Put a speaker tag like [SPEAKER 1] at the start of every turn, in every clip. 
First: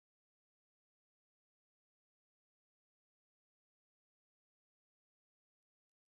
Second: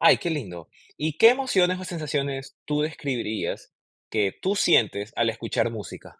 [SPEAKER 1] Ay, qué lindo. Y, ¿qué emociones o sensaciones tú describirías que tú sientes al escuchar música?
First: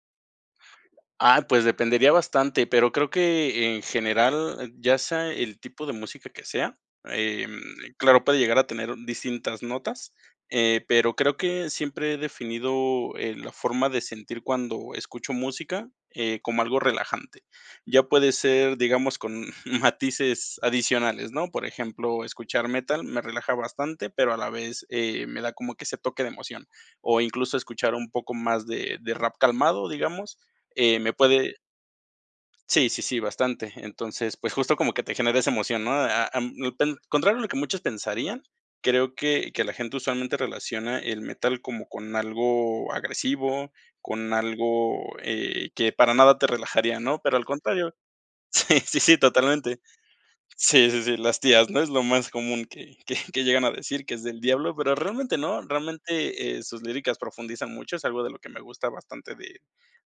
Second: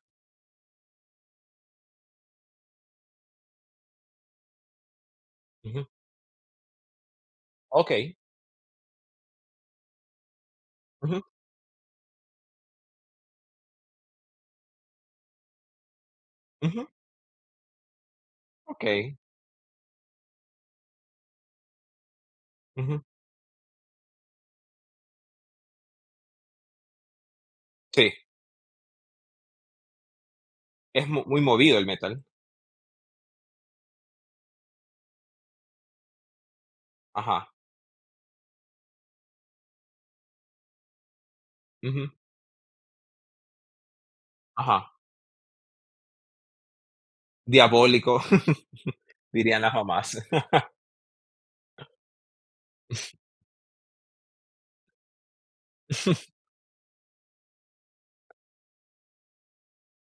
[SPEAKER 2] Ah, pues, dependería bastante, pero creo que, en general, ya sea el
[SPEAKER 1] Ujú.
[SPEAKER 2] tipo de música que sea, em,
[SPEAKER 1] Okey.
[SPEAKER 2] claro, puede llegar a tener un distintas notas, eh, pero
[SPEAKER 1] Ujú.
[SPEAKER 2] creo que siempre he definido, eh, la forma de sentir cuando escucho música, eh, como algo
[SPEAKER 1] Ujú.
[SPEAKER 2] relajante. Ya puede ser, digamos,
[SPEAKER 1] Okey.
[SPEAKER 2] con matices adicionales, ¿no?, por ejemplo, escuchar
[SPEAKER 1] Ujú.
[SPEAKER 2] metal me relaja bastante, pero a la vez, eh, me da como que ese toque de emoción, o incluso escuchar un
[SPEAKER 1] Sí.
[SPEAKER 2] poco más de de rap calmado, digamos, eh,
[SPEAKER 1] Es
[SPEAKER 2] me
[SPEAKER 1] mu muy
[SPEAKER 2] puede
[SPEAKER 1] movido el metal.
[SPEAKER 2] Sí, sí, sí, bastante. Entonces, pues, justo como que te genera esa emoción, ¿no?, ah, am, [unintelligible] contrario a
[SPEAKER 1] Ajá.
[SPEAKER 2] lo que muchos pensarían, creo que que la gente usualmente relaciona el metal como
[SPEAKER 1] Ujú.
[SPEAKER 2] con algo agresivo, con
[SPEAKER 1] Ajá.
[SPEAKER 2] algo, eh, que para nada te relajaría, ¿no?, pero al contrario
[SPEAKER 1] Diabólico.
[SPEAKER 2] Sí, sí, sí,
[SPEAKER 1] Dirían las
[SPEAKER 2] totalmente.
[SPEAKER 1] mamás.
[SPEAKER 2] Sí, sí, sí, las tías, ¿no? Es lo más común que que que llegan a decir, que es del diablo, pero realmente no, realmente, eh, sus líricas profundizan mucho, es algo de lo que me gusta bastante de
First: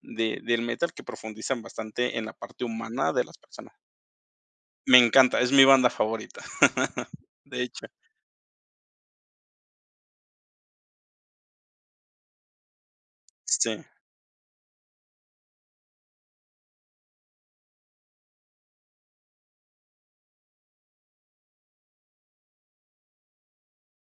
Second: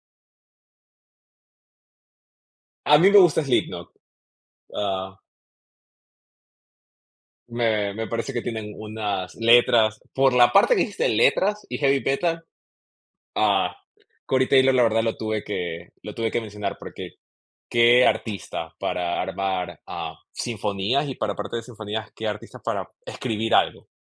[SPEAKER 2] de del metal, que profundizan bastante en la parte
[SPEAKER 1] A mí
[SPEAKER 2] humana
[SPEAKER 1] me
[SPEAKER 2] de las
[SPEAKER 1] gusta
[SPEAKER 2] personas.
[SPEAKER 1] Slipknot.
[SPEAKER 2] Me
[SPEAKER 1] Ah.
[SPEAKER 2] encanta, es mi banda favorita. De hecho.
[SPEAKER 1] Me me parece que tienen unas letras, por la parte que dijiste, "letras y heavy metal", ah,
[SPEAKER 2] Sí.
[SPEAKER 1] Corey Taylor, la verdad, lo tuve que lo tuve que mencionar, porque, qué artista para armar, ah, sinfonías y para, aparte de sinfonías, qué artista para escribir algo.